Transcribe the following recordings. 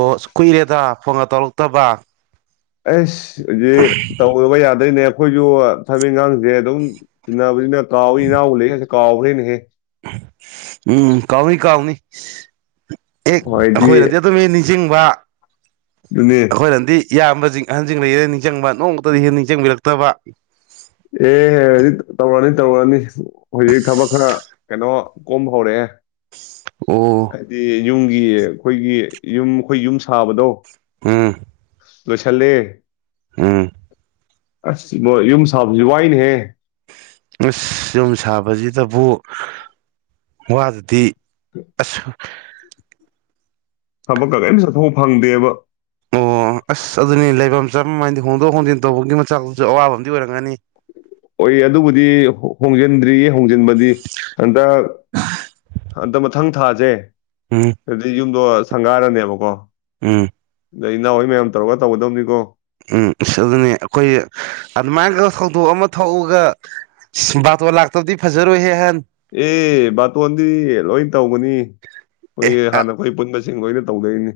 ꯑꯣ ꯀꯨꯏꯔꯦꯗ ꯐꯣꯟꯉ ꯇꯧꯔꯛ ꯇꯕ ꯑꯁ ꯍꯧꯖꯤꯛ ꯇꯧꯕ ꯌꯥꯗꯣꯏꯅꯦ ꯑꯩꯈꯣꯏꯁꯨ ꯊꯕꯛ ꯏꯈꯥꯡꯁꯦ ꯑꯗꯨꯝ ꯆꯤꯟꯅꯕꯅꯤꯅꯥ ꯀꯧꯏ ꯏꯅꯥꯎꯕꯨ ꯂꯩꯀꯥꯁꯦ꯫ ꯀꯥꯎꯒꯔꯦꯅꯦꯍꯦ꯫ ꯎꯝ ꯀꯥꯎꯅꯤ ꯀꯥꯥꯎꯅꯤ ꯑꯦ ꯍꯣꯏꯗꯤ ꯑꯩꯈꯣꯏꯅꯗꯤ ꯑꯗꯨꯝ ꯍꯦꯛ ꯅꯤꯡꯁꯤꯡꯕ ꯑꯗꯨꯅꯤ ꯑꯩꯈꯣꯏ ꯅꯗꯤ ꯏꯌꯥꯝꯕꯁꯤꯡ ꯑꯍꯟꯁꯤꯡ ꯂꯩꯔꯦ ꯅꯤꯡꯁꯤꯡꯕ ꯅꯣꯡꯃꯇꯗꯤ ꯍꯦꯛ ꯅꯤꯡꯁꯤꯡꯕꯤꯔꯛꯇꯕ ꯑꯦ ꯍꯧꯖꯤꯛ ꯇꯧꯔꯅꯤ ꯇꯧꯔꯅꯤ ꯍꯧꯖꯤꯛ ꯊꯕꯛ ꯈꯔ ꯀꯩꯅꯣ ꯀꯣꯝ ꯍꯧꯔꯦ꯫ ꯑꯣ ꯌꯨꯝꯒꯤ ꯑꯩꯈꯣꯏꯒꯤ ꯌꯨꯝ ꯑꯩꯈꯣꯏ ꯌꯨꯝ ꯁꯥꯕꯗꯣ꯫ ꯎꯝ ꯂꯣꯏꯁꯤꯜꯂꯦ꯫ ꯎꯝ ꯑꯁ ꯏꯕꯣ ꯌꯨꯝ ꯁꯥꯕꯁꯤ ꯋꯥꯏꯅꯦꯍꯦ꯫ ꯑꯁ ꯌꯨꯝ ꯁꯥꯕꯁꯤ ꯑꯗꯕꯨ ꯋꯥꯗꯗꯤ ꯑꯁ ꯊꯕꯛꯀ ꯀꯔꯤꯝ ꯆꯠꯊꯣꯛꯄ ꯐꯪꯗꯦꯕ꯫ ꯑꯣ ꯑꯁ ꯑꯗꯨꯅꯤ ꯂꯩꯐꯝ ꯆꯥꯐꯝ ꯍꯥꯏꯗꯤ ꯍꯣꯡꯗꯣꯛ ꯍꯣꯡꯖꯤꯟ ꯇꯧꯕꯒꯤ ꯃꯆꯥꯛꯇꯨꯁꯨ ꯑꯋꯥꯕ ꯑꯃꯗꯤ ꯑꯣꯏꯔꯝꯒꯅꯤ꯫ ꯑꯣꯏ ꯑꯗꯨꯕꯨꯗꯤ ꯍꯣꯡꯖꯤꯟꯗ꯭ꯔꯤꯌꯦ꯫ ꯍꯣꯡꯖꯤꯟꯕꯗꯤ ꯍꯟꯗꯛ ꯍꯟꯗꯛ ꯃꯊꯪ ꯊꯥꯥꯁꯦ ꯎꯝ ꯗꯤꯌꯨꯝꯗꯣ ꯁꯪꯒꯥꯔꯅꯦꯕꯀꯣ ꯑꯝ ꯑꯗ ꯏꯅꯥꯎꯋꯥꯏ ꯃꯌꯥꯝ ꯇꯧꯔꯒ ꯇꯧꯒꯗꯕꯅꯤꯀꯣ ꯎꯝ ꯑꯗꯨꯅꯤ ꯑꯩꯈꯣꯏ ꯑꯗꯨꯃꯥꯏꯅꯒ ꯊꯧꯗꯣꯛ ꯑꯃ ꯊꯣꯛꯑꯒ ꯕꯥꯇꯣꯟ ꯂꯥꯛꯇꯕꯗꯤ ꯐꯖꯔꯣꯏꯍꯦ ꯑꯍꯟ꯫ ꯑꯦ ꯕꯥꯇꯣꯟꯗꯤ ꯂꯣꯏ ꯇꯧꯕꯒꯅꯤ ꯑꯦ ꯑꯩꯈꯣꯏꯒꯤ ꯍꯥꯟꯅ ꯑꯩꯈꯣꯏ ꯄꯨꯟꯕꯁꯤ꯫ ꯁꯤꯡ ꯂꯣꯏꯅ ꯇꯧꯗꯣꯏꯅꯤ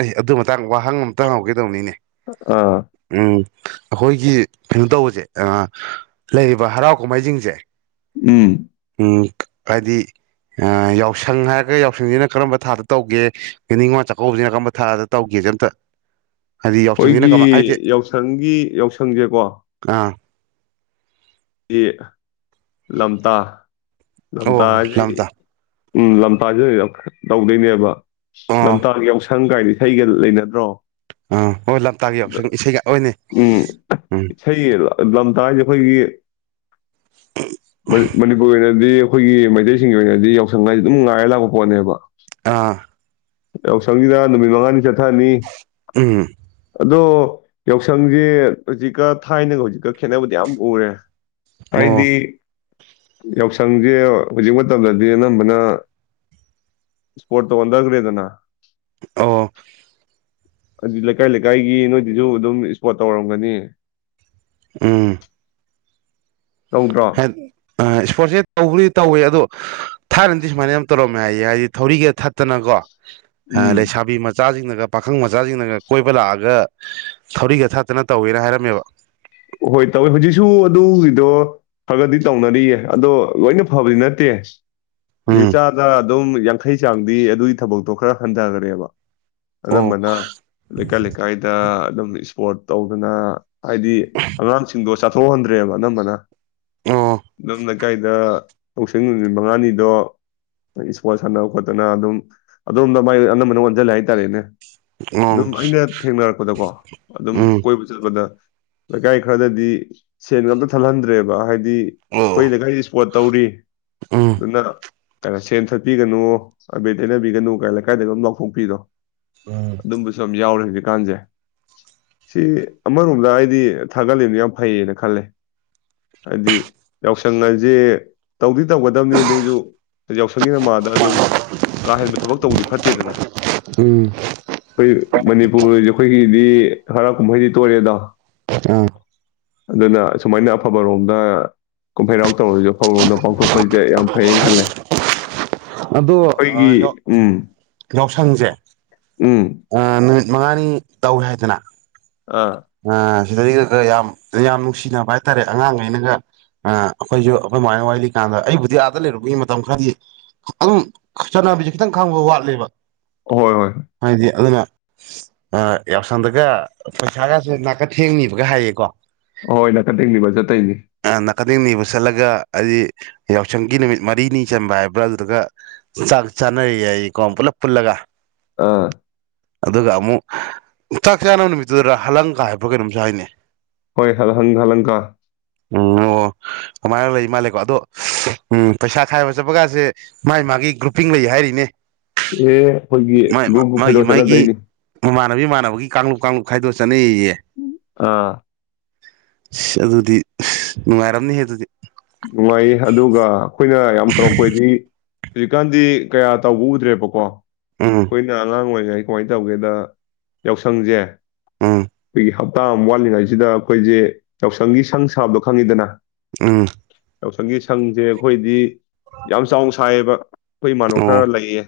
ꯑꯦ ꯑꯗꯨ ꯃꯇꯥꯡꯗ ꯋꯥꯍꯪ ꯑꯃꯇꯪ ꯍꯪꯍꯧꯒꯦꯗꯧꯕꯅꯤꯅꯦ ꯑꯥ ꯎꯝ ꯑꯩꯈꯣꯏꯒꯤ ꯀꯩꯅꯣ ꯇꯧꯕꯁꯦ꯫ ꯂꯩꯔꯤꯕ ꯍꯔꯥꯎ ꯀꯨꯝꯍꯩꯁꯤꯡꯁꯦ ꯎꯝ ꯍꯥꯏꯗꯤ ꯌꯥꯎꯁꯪ ꯍꯥꯏꯔꯒ ꯌꯥꯎꯁꯪꯁꯤꯅ ꯀꯔꯝꯕ ꯊꯥꯗ ꯇꯧꯒꯦ ꯅꯤꯡꯉꯣꯜ ꯆꯥꯛꯀꯧꯕꯁꯤꯅ ꯀꯔꯝꯕ ꯊꯥꯗ ꯇꯧꯒꯦꯁꯦ ꯑꯃꯇ꯫ ꯑꯩꯈꯣꯏꯒꯤ ꯌꯥꯎꯁꯪꯒꯤ ꯌꯥꯎꯁꯪꯁꯦꯀꯣ ꯑꯥ ꯗꯤ ꯂꯝꯇꯥ ꯑꯣ ꯂꯝꯗꯖ ꯂꯝꯇꯥ ꯎꯝ ꯂꯝꯐꯁꯤ ꯇꯧꯗꯣꯏꯅꯦꯕ ꯑꯣ ꯅꯟꯇꯔꯒꯤ ꯁꯪ ꯀꯥꯏꯅ ꯏꯁꯩꯒ ꯂꯩꯅꯗ꯭ꯔꯣ ꯑꯥ ꯍꯣꯏ ꯂꯝꯇꯥꯒꯤ ꯌꯥꯎꯁꯪ ꯏꯁꯩꯒ ꯍꯣꯏꯅꯦ ꯎꯝ ꯎꯝ ꯂꯝꯇꯥꯒꯤ ꯑꯩꯈꯣꯏꯒꯤ ꯃꯅꯤ ꯃꯅꯤꯄꯨꯔ ꯗꯤ ꯑꯩꯈꯣꯏꯒꯤ ꯃꯩꯇꯩꯁꯤꯡꯒꯤ ꯑꯣꯏꯅꯗꯤ ꯌꯥꯎꯁꯪ ꯍꯥꯏꯁꯤ ꯑꯗꯨꯝ ꯉꯥꯏꯔ ꯂꯥꯛꯄ ꯄꯣꯠꯅꯦꯕ ꯑꯥ ꯌꯥꯎꯁꯪꯁꯤꯗ ꯅꯨꯃꯤꯠ ꯃꯉꯥꯅꯤ ꯆꯠꯂ ꯈꯅꯤ ꯎꯝ ꯑꯗꯣ ꯌꯥꯎꯁꯪꯁꯦ ꯍꯧꯖꯤꯛꯀ ꯊꯥꯏꯅꯒ ꯍꯧꯖꯤꯛꯀ ꯈꯦꯠꯅꯕꯗꯤ ꯌꯥꯝ ꯎꯔꯦ ꯑꯣ ꯍꯥꯏꯗꯤ ꯌꯥꯎꯁꯪꯁꯦ ꯍꯧꯖꯤꯛ ꯃꯇꯝꯗꯗꯤ ꯑꯅꯝꯕꯅ ꯏꯁꯄꯣꯔꯠꯠꯇ ꯑꯣꯟꯊꯈ꯭ꯔꯦꯗꯅ ꯑꯣ ꯑꯗꯨ ꯂꯩꯀꯥꯏ ꯂꯩꯀꯥꯏꯒꯤ ꯅꯣꯏꯗꯨꯁꯨ ꯑꯗꯨꯝ ꯏꯁꯄꯣꯔꯠ ꯇꯧꯔꯝꯒꯅꯤ ꯎꯝ ꯇꯧꯗ꯭ꯔꯣ ꯏꯁꯄꯣꯔꯠꯁꯦ ꯇꯧꯕꯔꯤ ꯇꯧꯋꯦ ꯑꯗꯣ ꯊꯥꯔꯗꯤꯁꯨ ꯃꯥꯅꯤ ꯌꯥꯝ ꯇꯧꯔꯝꯃꯦ ꯌꯦ ꯍꯥꯏꯗꯤ ꯊꯧꯔꯤꯒ ꯊꯠꯇꯅꯀꯣ ꯑ ꯎꯝ ꯂꯩꯁꯥꯕꯤ ꯃꯆꯥꯁꯤꯡꯅ ꯄꯥꯈꯪ ꯃꯆꯥꯁꯤꯡꯅꯒ ꯀꯣꯏꯕ ꯂꯥꯛꯑꯒ ꯊꯧꯔꯤꯒ ꯊꯠꯇꯅ ꯇꯧꯋꯦꯅ ꯍꯥꯏꯔꯝꯃꯦꯕ ꯍꯣꯏ ꯇꯧꯋꯦ ꯍꯧꯖꯤꯛꯁꯨ ꯑꯗꯨꯒꯤꯗꯣ ꯈꯔꯒꯗꯤ ꯇꯧꯅꯔꯤꯌꯦ ꯑꯗꯣ ꯂꯣꯏꯅ ꯐꯕꯗꯤ ꯅꯠꯇꯦ ꯎꯝ ꯆꯥꯗ ꯑꯗꯨꯝ ꯌꯥꯡꯈꯩ ꯆꯥꯡꯗꯤ ꯑꯗꯨꯒꯤ ꯊꯕꯛꯇꯣ ꯈꯔ ꯍꯟꯊꯈꯔꯦꯕ ꯑꯣ ꯑꯅꯝꯕꯅ ꯂꯩꯀꯥꯏ ꯂꯩꯀꯥꯏꯗ ꯑꯗꯨꯝ ꯏꯁꯄꯣꯔꯠ ꯇꯧꯗꯅ ꯍꯥꯏꯗꯤ ꯑꯉꯥꯡꯁꯤꯡꯗꯣ ꯆꯥꯊꯣꯛꯍꯟꯗ꯭ꯔꯦꯕ ꯑꯅꯝꯕꯅ ꯑꯣ ꯅꯝꯅ ꯀꯥꯏꯗ ꯂꯧꯁꯤꯡ ꯅꯨꯃꯤꯠ ꯃꯉꯥꯅꯤꯗꯣ ꯏꯁꯄꯣꯔꯠ ꯁꯥꯟꯅꯕ ꯈꯣꯠꯇꯅ ꯑꯗꯨꯝ ꯑꯗꯣꯝꯗ ꯃꯥꯏ ꯑꯅꯝꯕꯅ ꯑꯣꯟꯁꯤꯜꯂꯦ ꯍꯥꯏꯇꯥꯔꯦꯅꯦ ꯑꯣ ꯑꯗꯨꯝ ꯑꯩꯅ ꯊꯦꯡꯅꯔꯛꯄꯗꯀꯣ ꯑꯗꯨꯝ ꯎꯝ ꯀꯣꯏꯕ ꯆꯠꯄꯗ ꯂꯩꯀꯥꯏ ꯈꯔꯗꯗꯤ ꯁꯦꯟ ꯉꯝꯇ ꯊꯜꯍꯟꯗ꯭ꯔꯦꯕ ꯍꯥꯏꯗꯤ ꯑꯣ ꯑꯩꯈꯣꯏ ꯂꯩꯀꯥꯏ ꯏꯁꯄꯣꯔꯠ ꯇꯧꯔꯤ ꯎꯝ ꯅꯅ ꯀꯩꯅꯣ ꯁꯦꯟ ꯊꯠꯄꯤꯒꯅꯨ ꯑꯕꯦꯠ ꯇꯩꯅꯕꯤꯒꯅꯨ ꯀ ꯂꯩꯀꯥꯏꯗꯗꯒꯤ ꯑꯗꯨꯝ ꯂꯥꯎꯊꯣꯛꯄꯤꯔꯣ ꯑꯗꯨꯝꯕꯨ ꯁꯖꯥꯎꯔꯒꯦ ꯍꯧꯖꯤ ꯀꯥꯟꯁꯦ ꯁꯤ ꯑꯃꯔꯣꯝꯗ ꯍꯥꯏꯗꯤ ꯊꯥꯒꯠꯂꯤꯅ ꯌꯥꯝ ꯐꯩꯌꯦꯅ ꯈꯜꯂꯦ ꯍꯥꯏꯗꯤ ꯌꯥꯎꯁꯪ ꯍꯥꯏꯁꯦ ꯇꯧꯗꯤ ꯇꯧꯒꯗꯕꯅꯤ ꯑꯗꯨꯑꯣꯏꯁꯨ ꯌꯥꯎꯁꯪꯒꯤ ꯅꯃꯥꯗ ꯑꯗꯨꯝ ꯀꯥ ꯍꯦꯟꯕ ꯊꯕꯛ ꯇꯧꯕꯗꯤ ꯐꯠꯇꯦꯗꯅ ꯎꯝ ꯑꯩꯈꯣꯏ ꯃꯅꯤꯄꯨꯔꯁꯦ ꯑꯩꯈꯣꯏꯒꯤꯗꯤ ꯍꯔꯥ ꯀꯨꯝꯐꯍꯩꯗꯤ ꯇꯣꯔꯦꯗꯥ ꯑꯥ ꯑꯗꯨꯅ ꯑꯨꯃꯥꯏꯅ ꯑꯐꯕꯔꯣꯝꯗ ꯀꯨꯝꯐꯩꯔꯥꯎ ꯇꯧꯔꯁꯨ ꯑꯐꯕꯔꯣꯝꯗ ꯄꯥꯡꯊꯣꯛꯄꯁꯤꯗ ꯌꯥꯝ ꯐꯩꯌꯦꯅ ꯈꯜꯂꯦ ꯑꯗꯣ ꯑꯩꯈꯣꯏꯒꯤ ꯎꯝ ꯌꯥꯎꯁꯪꯁꯦ ꯎꯝ ꯅꯨꯃꯤꯠ ꯃꯉꯥꯅꯤ ꯇꯧꯏꯦ ꯍꯥꯏꯗꯅ ꯑ ꯁꯤꯗꯩ ꯌꯥꯝ ꯌꯥꯝ ꯅꯨꯡꯁꯤꯅꯕ ꯍꯥꯏꯇꯥꯔꯦ ꯑꯉꯥꯡꯈꯩꯅꯒ ꯑꯩꯈꯣꯏꯁꯨ ꯑꯗꯨꯃꯥꯏꯅ ꯋꯥꯂꯤꯀꯥꯟꯗ ꯑꯩꯕꯨꯗꯤ ꯑꯥꯗ ꯂꯩꯔꯨꯕꯒꯤ ꯃꯇꯝ ꯈꯔꯗꯤ ꯑꯗꯨꯝ ꯆꯠꯅꯕꯤꯁꯦ ꯈꯤꯇꯪ ꯈꯥꯡꯕ ꯋꯥꯠꯂꯦꯕ ꯍꯣꯏ ꯍꯣꯏ ꯍꯥꯏꯗꯤ ꯑꯗꯨꯅ ꯌꯥꯎꯁꯪꯗꯒ ꯄꯩꯁꯥꯒꯁꯨꯦ ꯅꯥꯀ ꯊꯦꯡꯅꯤꯕꯒ ꯍꯥꯏꯌꯦꯀꯣ ꯑꯣꯏ ꯅꯥꯀ ꯇꯦꯡꯅꯤꯕꯖꯇꯩꯅꯤ ꯈꯗꯡ ꯅꯤꯕ ꯆꯠꯂꯒ ꯍꯥꯏꯗꯤ ꯌꯥꯎꯁꯪꯒꯤ ꯅꯨꯃꯤꯠ ꯃꯔꯤꯅꯤ ꯆꯟꯕ ꯍꯥꯏꯕ ꯕ꯭ꯔꯜꯗꯨꯒ ꯆꯥꯛ ꯆꯥꯅꯔꯤꯌꯦ ꯑꯩꯀꯣ ꯄꯨꯂꯞ ꯄꯨꯜꯂꯒ ꯑꯥ ꯑꯗꯨꯒ ꯑꯃꯨꯛ ꯆꯥꯛ ꯆꯥꯅꯕ ꯅꯨꯃꯤꯠꯇꯨꯗꯗ ꯍꯂꯪꯀ ꯍꯥꯏꯞꯕ꯭ꯔꯥ ꯀꯩꯅꯣꯝꯁꯨ ꯍꯥꯏꯅꯤ ꯍꯣꯏ ꯍꯜ ꯍꯪ ꯍꯜꯂꯪꯀꯥ ꯎꯝ ꯑꯣ ꯑꯗꯨꯃꯥꯏꯅ ꯂꯩ ꯃꯥꯜꯂꯦꯀꯣ ꯑꯗꯣ ꯎꯝ ꯄꯩꯁꯥ ꯈꯥꯏꯕ ꯆꯠꯄꯒꯥꯁꯦ ꯃꯥꯥꯏ ꯃꯥꯒꯤ ꯒ꯭ꯔꯨꯄꯤꯡ ꯂꯩ ꯍꯥꯏꯔꯤꯅꯦ ꯑꯦ ꯑꯩꯈꯣꯏꯒꯤ ꯒꯨꯕꯨ ꯈꯩꯗꯣꯛ ꯆꯠꯅꯗꯣꯏꯅꯤ ꯃꯥꯟꯅꯕꯤ ꯃꯥꯟꯅꯕ ꯀꯥꯡꯂꯨꯞ ꯀꯥꯡꯂꯨꯞ ꯈꯥꯏꯗꯣꯛ ꯆꯠꯅꯩ ꯑꯥ ꯑꯗꯨꯗꯤ ꯅꯨꯡꯉꯥꯏꯔꯝꯅꯤ ꯍꯦ ꯑꯗꯨꯗꯤ ꯅꯨꯡꯉꯥꯏ ꯑꯗꯨꯒ ꯑꯩꯈꯣꯏꯅ ꯌꯥꯝ ꯇꯧꯔꯛꯄ ꯍꯥꯏꯗꯤ ꯍꯧꯖꯤꯛꯀꯥꯟꯗꯤ ꯀꯌꯥ ꯇꯧꯕ ꯎꯗ꯭ꯔꯦꯕꯀꯣ ꯎꯝ ꯀꯣꯏꯅ ꯑꯂꯥꯡ ꯑꯣꯏꯣꯏ ꯑꯩ ꯀꯃꯥꯏꯅ ꯇꯧꯒꯦꯗ ꯌꯥꯎꯁꯪꯁꯦ ꯎꯝ ꯑꯩ ꯍꯕ ꯄꯇꯥ ꯑꯃ ꯋꯥꯠꯂꯤꯉꯩꯁꯤꯗ ꯑꯩꯈꯣꯏꯁꯦ ꯌꯥꯎꯁꯪꯒꯤ ꯁꯪ ꯁꯥꯕꯗꯣ ꯈꯪꯉꯤꯗꯅ ꯑꯝ ꯌꯥꯎꯁꯪꯒꯤ ꯁꯪꯁꯦ ꯑꯩꯈꯣꯏꯗꯤ ꯌꯥꯝ ꯆꯥꯎꯅ ꯁꯥꯏꯌꯦꯕ ꯑꯩꯈꯣꯏ ꯏꯃꯥꯅꯣ ꯑꯣ ꯈꯔ ꯂꯩꯌꯦ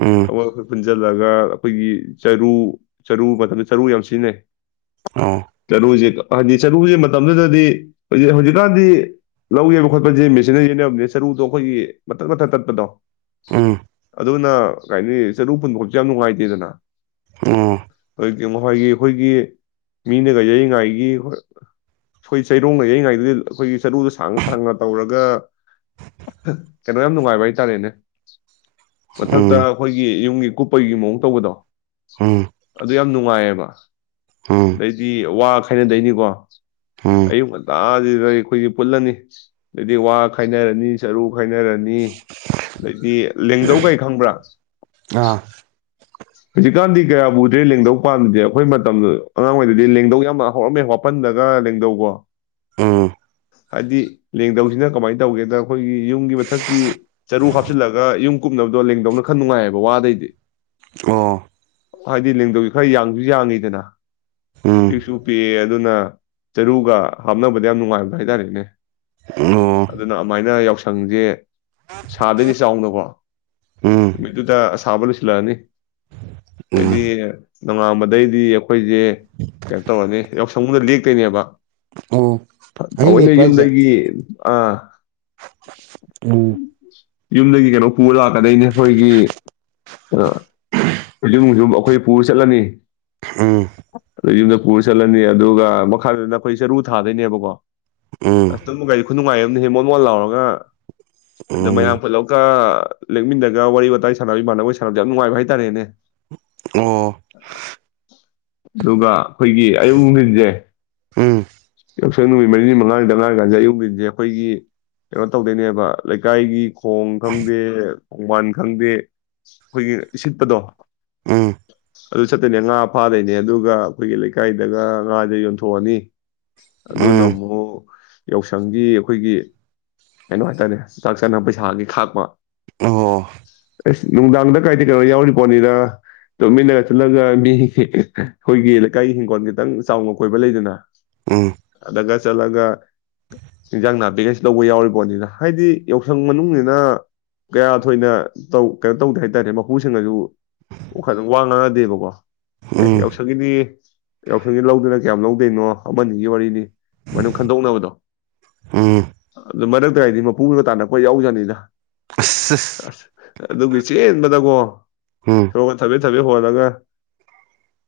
ꯎꯝ ꯑꯃ ꯑꯩꯈꯣꯏ ꯄꯨꯟꯁꯤꯜꯂꯒ ꯑꯩꯈꯣꯏꯒꯤ ꯆꯔꯨ ꯆꯔꯨ ꯃꯇꯝꯗ ꯆꯔꯨ ꯌꯥꯝ ꯁꯤꯖꯤꯟꯅꯩ ꯑꯣ ꯇꯅꯖꯤ ꯍꯥꯏꯗꯤ ꯆꯔꯨꯁꯤ ꯃꯇꯝꯗꯨꯗꯗꯤ ꯍꯧꯖꯤꯛ ꯍꯧꯖꯤꯛꯀꯥꯟꯗꯤ ꯂꯧꯒꯦꯕ ꯈꯣꯠꯄꯁꯦ ꯃꯦꯆꯤꯟꯅ ꯌꯦꯟꯅꯕꯅꯤ ꯆꯔꯨꯗꯣ ꯑꯩꯈꯣꯏꯒꯤ ꯃꯊꯛ ꯃꯊꯛ ꯇꯠꯄꯗꯣ ꯎꯝ ꯑꯗꯨꯅ ꯀꯩꯅꯤ ꯆꯔꯨ ꯄꯨꯟꯐꯥꯎꯁꯨ ꯌꯥꯝ ꯅꯨꯡꯉꯥꯏꯇꯦꯗꯅ ꯑꯣ ꯍꯧꯖꯤꯛꯇꯤ ꯃꯈꯣꯏꯒꯤ ꯑꯩꯈꯣꯏꯒꯤ ꯃꯤꯅꯒ ꯌꯔꯤꯉꯩꯒꯤ ꯆꯩꯔꯣꯡꯅ ꯌꯔꯤꯉꯩꯗꯨꯗꯤ ꯑꯩꯈꯣꯏꯒꯤ ꯆꯔꯨꯗ ꯁꯥꯡꯅ ꯁꯥꯡꯅ ꯇꯧꯔꯒ ꯀꯩꯅꯣ ꯌꯥꯝ ꯅꯨꯡꯉꯥꯏꯕ ꯍꯥꯏꯇꯥꯔꯦꯅꯦ ꯃꯊꯛꯇ ꯎꯝ ꯑꯩꯈꯣꯏꯒꯤ ꯌꯨꯝꯒꯤ ꯀꯨꯞꯄꯒꯤ ꯃꯑꯣꯡ ꯇꯧꯕꯗꯣ ꯎꯝ ꯑꯗꯨ ꯌꯥꯝ ꯅꯨꯡꯉꯥꯏꯌꯦꯕ ꯎꯝ ꯑꯗꯩꯗꯤ ꯋꯥ ꯈꯥꯏꯅꯗꯩꯅꯤꯀꯣ ꯎꯝ ꯑꯌꯨꯛ ꯉꯟꯇꯥꯁꯤꯗ ꯑꯩꯈꯣꯏꯒꯤ ꯄꯨꯜꯂꯅꯤ ꯑꯗꯩꯗꯤ ꯋꯥ ꯈꯥꯏꯅꯔꯅꯤ ꯆꯔꯨ ꯈꯥꯏꯅꯔꯅꯤ ꯑꯗꯩꯗꯤ ꯂꯦꯡꯗꯧꯈꯩ ꯈꯪꯕ꯭ꯔꯥ ꯑꯥ ꯍꯧꯖꯤꯛꯀꯥꯟꯗꯤ ꯀꯌꯥ ꯎꯗ꯭ꯔꯦ ꯂꯦꯡꯗꯧ ꯄꯥꯟꯕꯁꯦ ꯑꯩꯈꯣꯏ ꯃꯇꯝꯗ ꯑꯉꯥꯡꯉꯩꯗꯗꯤ ꯂꯦꯡꯗꯧ ꯌꯥꯝ ꯍꯧꯔꯝꯃꯦ ꯋꯥꯄꯜꯗꯒ ꯂꯦꯡꯗꯧꯀꯣ ꯎꯝ ꯍꯥꯏꯗꯤ ꯂꯦꯡꯗꯧꯁꯤꯅ ꯀꯃꯥꯏꯅ ꯇꯧꯒꯦꯗ ꯑꯩꯈꯣꯏꯒꯤ ꯌꯨꯝꯒꯤ ꯃꯊꯛꯀꯤ ꯆꯔꯨ ꯍꯥꯞꯆꯤꯜꯂꯒ ꯌꯨꯝ ꯀꯨꯞꯅꯕꯗꯣ ꯂꯦꯡꯗꯧꯅ ꯈꯔ ꯅꯨꯡꯉꯥꯏꯌꯦꯕ ꯋꯥꯗꯩꯗꯤ ꯑꯣ ꯍꯥꯏꯗꯤ ꯂꯦꯡꯗꯧꯁꯤ ꯈꯔ ꯌꯥꯡꯁꯨ ꯌꯥꯡꯉꯤꯗꯅ ꯎꯝ ꯄꯤꯛꯁꯨ ꯄꯤꯛꯑꯦ ꯑꯗꯨꯅ ꯆꯔꯨꯒ ꯍꯥꯞꯅꯕꯗ ꯌꯥꯝ ꯅꯨꯡꯉꯥꯏꯕ ꯚꯗꯔꯦꯅꯦ ꯑꯣ ꯑꯗꯨꯃꯥꯏꯅ ꯌꯥꯎꯁꯪꯁꯦ ꯁꯥꯗꯣꯏꯅꯤ ꯆꯥꯎꯅꯀꯣ ꯎꯝ ꯅꯨꯃꯤꯠꯇꯨꯗ ꯑꯁꯥꯕ ꯂꯣꯏꯁꯤꯜꯂꯛꯑꯅꯤ ꯎꯝ ꯑꯗꯨꯗꯤ ꯅꯉꯥꯕꯗꯩꯗꯤ ꯑꯩꯈꯣꯏꯁꯦ ꯀꯩꯅꯣ ꯇꯧꯔꯅꯤ ꯌꯥꯎꯁꯪꯒꯨꯝꯗ ꯂꯦꯛꯇꯣꯏꯅꯦꯕ ꯑꯣ ꯑꯍꯤꯡ ꯊꯑꯣꯏꯅ ꯂꯦꯛꯄ꯭ꯔꯥ ꯍꯥꯏꯖꯦ ꯌꯨꯝꯗꯒꯤ ꯑꯥ ꯎꯝ ꯌꯨꯝꯗꯒꯤ ꯀꯩꯅꯣ ꯄꯨꯕ ꯂꯥꯛꯀꯗꯣꯏꯅꯦ ꯑꯩꯈꯣꯏꯒꯤ ꯑ ꯌꯨꯝꯁꯨ ꯑꯩꯈꯣꯏ ꯄꯨꯔ ꯆꯠꯂꯅꯤ ꯎꯝ ꯑꯗ ꯌꯨꯝꯗ ꯄꯨꯔ ꯆꯠꯂꯅꯤ ꯑꯗꯨꯒ ꯃꯈꯥꯗꯅ ꯑꯩꯈꯣꯏ ꯆꯔꯨ ꯊꯥꯗꯣꯏꯅꯦꯕꯀꯣ ꯎꯝ ꯑꯁꯇꯨꯝ ꯀꯒꯥꯗ ꯈꯨꯅꯨꯡꯉꯥꯏ ꯑꯃꯅꯦ ꯍꯦ ꯃꯣꯠ ꯃꯣꯠ ꯂꯥꯎꯔꯒ ꯑꯗ ꯃꯣꯏꯔꯥꯡ ꯎꯝ ꯄꯨꯠꯂꯞꯒ ꯂꯦꯛꯃꯤꯟꯅꯒ ꯋꯥꯔꯤ ꯋꯥꯇꯥꯏ ꯁꯥꯟꯅꯕ ꯏꯃꯥꯟꯅꯕ ꯁꯥꯟꯅꯕꯗ ꯌꯥꯝ ꯅꯨꯡꯉꯥꯏꯕ ꯍꯥꯏꯇꯥꯔꯦꯅꯦ [inaudible] ꯑꯣ ꯑꯗꯨꯒ ꯑꯩꯈꯣꯏꯒꯤ ꯑꯌꯨꯛ ꯅꯨꯡꯊꯤꯟꯁꯦ ꯎꯝ ꯌꯥꯎꯁꯪ ꯅꯨꯃꯤꯠ ꯃꯔꯤꯅꯤ ꯃꯉꯥꯅꯤꯗꯉꯥꯡ ꯀꯥꯟꯁꯦ ꯑꯌꯨꯛ ꯅꯨꯡꯟꯁꯦ ꯑꯩꯈꯣꯏꯒꯤ ꯀꯩꯅꯣ ꯇꯧꯗꯣꯏꯅꯦꯕ ꯂꯩꯀꯥꯏꯒꯤ ꯈꯣꯡ ꯈꯪꯗꯦ ꯈꯣꯡꯕꯥꯟ ꯈꯪꯗꯦ ꯑꯩꯈꯣꯏꯒꯤ ꯁꯤꯠꯄꯗꯣ ꯎꯝ ꯑꯗꯨ ꯆꯠꯇꯣꯏꯅꯦ ꯉꯥ ꯐꯥꯗꯣꯏꯅꯦ ꯑꯗꯨꯒ ꯑꯩꯈꯣꯏꯒꯤ ꯂꯩꯀꯥꯏꯗꯒ ꯉꯥꯁꯦ ꯌꯣꯟꯊꯣꯛꯑꯅꯤ ꯑꯗꯨꯅ ꯎꯝ ꯑꯃꯨꯛ ꯌꯥꯎꯁꯪꯒꯤ ꯑꯩꯈꯣꯏꯒꯤ ꯀꯩꯅꯣ ꯍꯥꯏꯇꯥꯔꯦ ꯆꯥꯛ ꯆꯥꯅꯕ ꯄꯩꯁꯥꯒꯤ ꯈꯥꯛꯄ ꯑꯣ ꯑꯦꯁ ꯅꯨꯡꯗꯥꯡꯗ ꯀꯥꯏꯗ ꯀꯩꯅꯣ ꯌꯥꯎꯔꯤ ꯄꯣꯠꯅꯤꯗ ꯇꯣꯃꯤꯟꯅꯒ ꯆꯠꯂꯒ ꯃꯤ ꯑꯩꯈꯣꯏꯒꯤ ꯂꯩꯀꯥꯏꯒꯤ ꯍꯤꯡꯈꯣꯜ ꯈꯤꯇꯪ ꯆꯥꯎꯅ ꯀꯣꯏꯕ ꯂꯩꯗꯅ ꯑ ꯑꯗꯨꯒ ꯆꯠꯂꯒ ꯏꯟꯖꯥꯡ ꯅꯥꯄꯤꯒꯩꯁ ꯂꯧꯕ ꯌꯥꯎꯔꯤꯔꯤꯕꯣꯅꯤꯅ ꯍꯥꯏꯗꯤ ꯌꯥꯎꯁꯪ ꯃꯅꯨꯡꯁꯤꯅ ꯀꯌꯥ ꯊꯣꯏꯅꯧ ꯀꯩꯅꯣ ꯇꯧꯗꯦ ꯍꯥꯏꯇꯥꯔꯦ ꯃꯄꯨꯁꯤꯡꯅꯁꯨ ꯑꯣ ꯈꯇꯪ ꯋꯥ ꯉꯥꯡꯅꯗꯦꯕꯀꯣ ꯑꯦ ꯎꯝ ꯌꯥꯎꯁꯥꯒꯤꯗꯤ ꯌꯥꯎꯁꯪꯒꯤ ꯂꯧꯗꯅ ꯀꯌꯥꯝ ꯂꯧꯗꯣꯏꯅꯣ ꯑꯃꯅꯤꯒꯤ ꯋꯥꯔꯤꯅꯤ ꯃꯅꯝ ꯈꯟꯗꯣꯛꯅꯕꯗꯣ ꯎꯝ ꯑꯗꯨ ꯃꯔꯛꯇ ꯍꯥꯏꯗꯤ ꯃꯄꯨꯗꯨꯒ ꯇꯥꯟꯅꯛꯄ ꯌꯥꯎꯖꯥꯅꯤꯗ ꯑꯁ ꯑ ꯑꯗꯨꯒꯤ ꯆꯦꯟꯕꯗꯀꯣ ꯍꯣꯃꯟ ꯊꯕꯦ ꯁꯦ ꯍꯋꯥꯗꯒ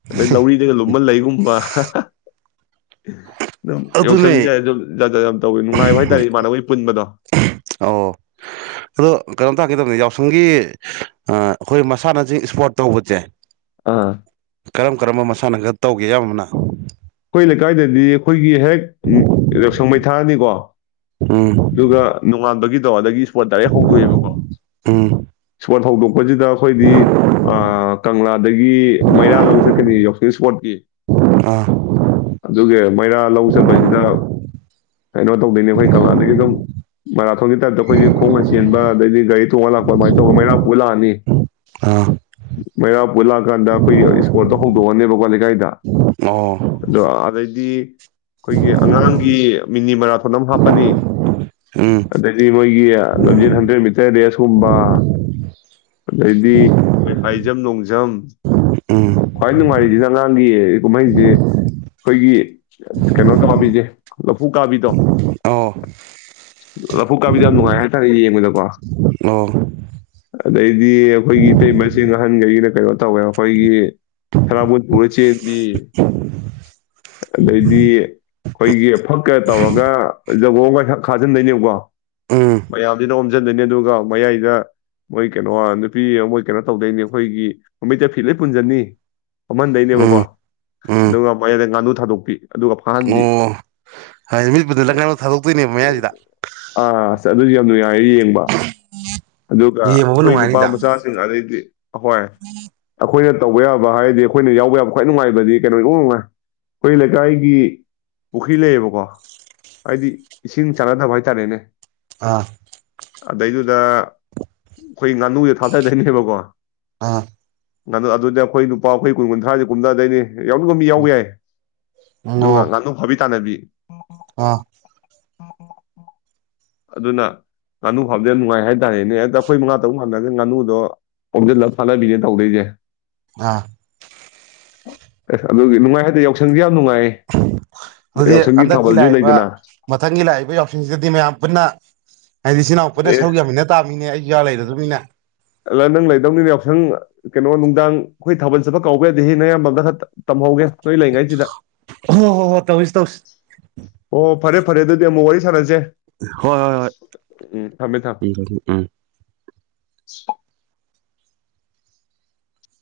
ꯑꯗꯩ ꯂꯧꯔꯤꯗꯩꯒ ꯂꯨꯝꯃ ꯂꯩꯒꯨꯝꯕ ꯎꯝ ꯑꯗꯨꯝ ꯑꯦꯎꯁꯪꯗꯤ ꯌꯥꯖ ꯑꯣꯧ ꯑꯗꯣ ꯀꯩꯅꯣꯝ ꯇꯥꯛꯒꯗꯕꯅꯤ ꯌꯥꯎꯁꯪꯒꯤ ꯑꯩꯈꯣꯏ ꯃꯁꯥꯟꯅꯁꯤ ꯏꯁꯄꯣꯔꯠ ꯇꯧꯕꯁꯦ ꯑꯥ ꯀꯔꯝ ꯀꯔꯝꯕ ꯃꯁꯥꯟꯅ ꯈ ꯇꯧꯒꯦ ꯑꯌꯥꯝꯕꯅ ꯑꯩꯈꯣꯏ ꯂꯩꯀꯥꯏꯗꯗꯤ ꯑꯩꯈꯣꯏꯒꯤ ꯍꯦꯛ ꯌꯥꯎꯁꯪ ꯃꯩꯊꯥꯅꯤꯀꯣ ꯎꯝ ꯑꯗꯨꯒ ꯅꯣꯡꯉꯥꯟꯕꯒꯤ ꯋꯥꯗꯒ ꯄꯣꯠ ꯗꯥꯏꯔꯦꯛ ꯍꯧꯗꯣꯛꯑꯦꯕꯀꯣ ꯎꯝ ꯏꯁꯄꯣꯔꯠ ꯍꯧꯗꯣꯛꯄꯁꯤꯗ ꯑꯩꯈꯣꯏꯗꯤ ꯀꯪꯂꯥꯗꯒꯤ ꯃꯩꯔꯥ ꯂꯧ ꯆꯠꯀꯅꯤ ꯌꯥꯎꯁꯪ ꯏꯁꯄꯣꯔꯠꯀꯤ ꯑꯥ ꯑꯗꯨꯒꯤ ꯃꯩꯔꯥ ꯂꯧ ꯆꯠꯄꯁꯤꯗ ꯀꯩꯅꯣ ꯇꯧꯗꯣꯏꯅꯤ ꯑꯩꯈꯣꯏ ꯀꯪꯂꯥꯗꯒꯤ ꯑꯗꯨꯝ ꯃꯩꯔꯥ ꯈꯪꯒꯤ ꯇꯥꯏꯞꯇ ꯑꯩꯈꯣꯏꯒꯤ ꯈꯣꯡꯅ ꯆꯦꯟꯕ ꯑꯗꯩꯗꯤ ꯒꯥꯔꯤ ꯇꯣꯡꯉ ꯂꯥꯛꯄ ꯑꯗꯨꯃꯥꯏꯅ ꯇꯧꯔ ꯃꯩꯔꯥ ꯄꯨ ꯂꯥꯛꯑꯅꯤ ꯑꯥ ꯃꯩꯔꯥ ꯄꯨ ꯂꯥꯛꯑꯀꯥꯟꯗ ꯑꯩꯈꯣꯏꯒꯤ ꯏꯁꯀꯣꯔꯜꯇ ꯍꯧꯗꯣꯛꯑꯅꯦꯕꯀꯣ ꯂꯩꯀꯥꯏꯗ ꯑꯣ ꯑꯗꯣ ꯑꯗꯩꯗꯤ ꯑꯩꯈꯣꯏꯒꯤ ꯑꯉꯥꯡꯒꯤ ꯃꯤꯅꯤ ꯃꯔꯥꯊꯣꯟ ꯑꯃ ꯍꯥꯞꯄꯅꯤ ꯎꯝ ꯑꯗꯩꯗꯤ ꯃꯣꯏꯒꯤ ꯂꯝꯖꯦꯜ ꯍꯟꯗ꯭ꯔꯦꯠ ꯃꯤꯇꯔ ꯔꯦꯁꯀꯨꯝꯕ ꯑꯗꯩꯗꯤ ꯑꯩꯈꯣꯏ ꯍꯥꯏꯖꯝ ꯅꯣꯡ ꯖꯝ ꯎꯝ ꯈ꯭ꯋꯥꯏ ꯅꯨꯡꯉꯥꯏꯔꯤꯁꯤꯅ ꯑꯉꯥꯡꯒꯤ ꯀꯨꯝꯍꯩꯁꯦ ꯑꯩꯈꯣꯏꯒꯤ ꯀꯩꯅꯣ ꯀꯥꯕꯤꯁꯦ ꯂꯐꯨ ꯀꯥꯕꯤꯗꯣ ꯑꯣ ꯂꯐꯨ ꯀꯥꯕꯤꯗꯣ ꯌꯥꯝ ꯅꯨꯡꯉꯥꯏ ꯍꯥꯏꯇꯥꯔꯦ ꯌꯦꯡꯕꯗꯀꯣ ꯑꯣ ꯑꯗꯩꯗꯤ ꯑꯩꯈꯣꯏꯒꯤ ꯏꯇꯩ ꯃꯁꯦ ꯑꯍꯟꯈꯩꯅ ꯀꯩꯅꯣ ꯇꯧꯋꯦ ꯑꯩꯈꯣꯏꯒꯤ ꯁꯔꯥꯕꯣꯟ ꯄꯨꯔ ꯆꯦꯗꯤ ꯑꯗꯩꯗꯤ ꯑꯩꯈꯣꯏꯒꯤ ꯐꯛꯀ ꯇꯧꯔꯒ ꯖꯒꯣꯒꯈ ꯈꯥꯖꯤꯟꯗꯣꯏꯅꯦꯕꯀꯣ ꯎꯝ ꯃꯌꯥꯝꯁꯤꯅ ꯑꯣꯝꯁꯤꯟꯗꯣꯏꯅꯦ ꯑꯗꯨꯒ ꯃꯌꯥꯏꯗ ꯃꯣꯏ ꯀꯩꯅꯣ ꯅꯨꯄꯤ ꯃꯣꯏ ꯀꯩꯅꯣ ꯇꯧꯗꯣꯏꯅꯦ ꯑꯩꯈꯣꯏꯒꯤ ꯃꯃꯤꯠꯇ ꯐꯤ ꯂꯣꯏ ꯄꯨꯟꯁꯤꯟꯅꯤ ꯑꯣꯝꯍꯟꯗꯣꯏꯅꯦꯕꯀꯣ ꯎꯝ ꯎꯝ ꯑꯗꯨꯒ ꯃꯣꯏꯗ ꯉꯥꯅꯨ ꯊꯥꯗꯣꯛꯄꯤ ꯐꯥꯍꯟꯕꯤ ꯑꯣ ꯍꯥꯏ ꯃꯤꯠꯄꯨꯗꯨ ꯂꯪꯉ ꯊꯥꯗꯣꯛꯇꯣꯏꯅꯦꯕ ꯃꯌꯥꯁꯤꯗ ꯑꯗꯨ ꯌꯥꯝ ꯌꯥ ꯍꯥꯏ ꯌꯦꯡꯕ ꯑꯗꯨꯒ ꯌꯦꯡꯕꯕꯨ ꯑꯩꯈꯣꯏ ꯅꯨꯄꯥ ꯅꯨꯡꯉꯥꯏꯅꯤꯗ ꯃꯆꯥꯁꯤꯡ ꯑꯗꯩꯗꯤ ꯑꯍꯣꯏ ꯑꯩꯈꯣꯏꯅ ꯇꯧꯕ ꯌꯥꯕ ꯍꯥꯏꯔꯗꯤ ꯑꯩꯈꯣꯏꯅ ꯌꯥꯎꯕ ꯌꯥꯕ ꯈ꯭ꯋꯥꯏ ꯅꯨꯡꯉꯥꯏꯕꯗꯤ ꯀꯩꯅꯣ ꯏꯉꯨꯡꯅꯨꯡꯉꯥꯏ ꯑꯩꯈꯣꯏ ꯂꯩꯀꯥꯏꯒꯤ ꯄꯨꯈ꯭ꯔꯤ ꯂꯩꯌꯦꯕꯀꯣ ꯍꯥꯏꯗꯤ ꯏꯁꯤꯡ ꯆꯥꯟꯅꯗꯕ ꯍꯥꯏꯇꯥꯔꯦꯅꯦ ꯑꯥ ꯑꯗꯩꯗꯨꯗ ꯑꯩꯈꯣꯏ ꯉꯥꯅꯨꯗ ꯊꯥꯗꯗꯣꯏꯅꯦꯕꯀꯣ ꯑꯥ ꯑꯗꯨꯅꯦ ꯑꯩꯈꯣꯏ ꯅꯨꯄꯥ ꯑꯩꯈꯣꯏ ꯀꯨꯟ ꯀꯨꯟꯊ꯭ꯔꯥꯁꯦ ꯀꯨꯝꯊꯗꯣꯏꯅꯤ ꯌꯥꯎꯅꯤꯡ ꯃꯤ ꯌꯥꯎ ꯌꯥꯏ ꯑꯗꯨꯒ ꯑꯣ ꯉꯥꯅꯨ ꯐꯥꯕꯤ ꯇꯥꯟꯅꯕꯤ ꯑꯥ ꯑꯗꯨꯅ ꯉꯥꯅꯨ ꯐꯞꯖꯜ ꯅꯨꯡꯉꯥꯏ ꯍꯥꯏꯇꯥꯔꯦꯅꯦꯛꯇ ꯑꯩꯈꯣꯏ ꯃꯉꯥ ꯇꯔꯨꯛ ꯍꯜꯊꯔꯒ ꯉꯥꯅꯨꯗꯣ ꯍꯥꯎꯖꯤꯜꯂꯒ ꯐꯥꯠꯅꯕꯤꯅꯦ ꯇꯧꯗꯣꯏꯁꯦ ꯑꯥ ꯑꯁ ꯑꯗꯨꯒꯤ ꯅꯨꯡꯉꯥꯏ ꯍꯥꯏꯗꯦ ꯌꯥꯎꯁꯪꯗꯤ ꯌꯥꯝ ꯅꯨꯡꯉꯥꯏ ꯑꯗꯨꯗꯤ ꯌꯥꯎꯁꯪꯒꯤ ꯍꯟꯗꯛꯀꯤ ꯊꯥꯕꯜꯁꯨ ꯂꯥꯛꯏꯕ ꯂꯩꯗꯅ ꯃꯊꯪꯒꯤ ꯂꯥꯛꯏꯕ ꯌꯥꯎꯁꯤꯡꯁꯤꯗꯗꯤ ꯃꯌꯥꯝ ꯄꯨꯟꯅ ꯍꯥꯏꯗꯤ ꯏ ꯏꯅꯥꯎꯄꯗ ꯑꯦ ꯁꯔꯨꯛ ꯌꯥꯃꯤꯟꯅ ꯇꯥꯃꯤꯅꯦ ꯑꯩꯁꯨ ꯂꯩꯔꯗꯃꯤꯅ ꯑ ꯅꯪ ꯂꯩꯗꯧꯅꯤꯅ ꯌꯥꯎꯁꯪ ꯀꯩꯅꯣ ꯅꯨꯡꯗꯥꯡ ꯑꯩꯈꯣꯏ ꯊꯥꯕꯜ ꯆꯠꯄ ꯀꯥꯎꯒ꯭ꯔꯗꯤ ꯍ ꯅ ꯑꯌꯥꯝꯕꯒ ꯈꯔ ꯇꯝꯍꯧꯒꯦ ꯅꯣꯏ ꯂꯩꯉꯩꯁꯤꯗ ꯍ ꯍꯣ ꯍꯣ ꯇꯧꯁꯤ ꯇꯧꯁꯤ ꯑꯣ ꯐꯔꯦ ꯐꯔꯦ ꯑꯗꯨꯗꯤ ꯑꯃꯨꯛ ꯋꯥꯔꯤ ꯁ ꯁꯥꯅꯁꯦ ꯍꯣꯏ ꯍꯣꯏ ꯍꯣꯏ ꯎꯝ ꯎꯝ ꯁ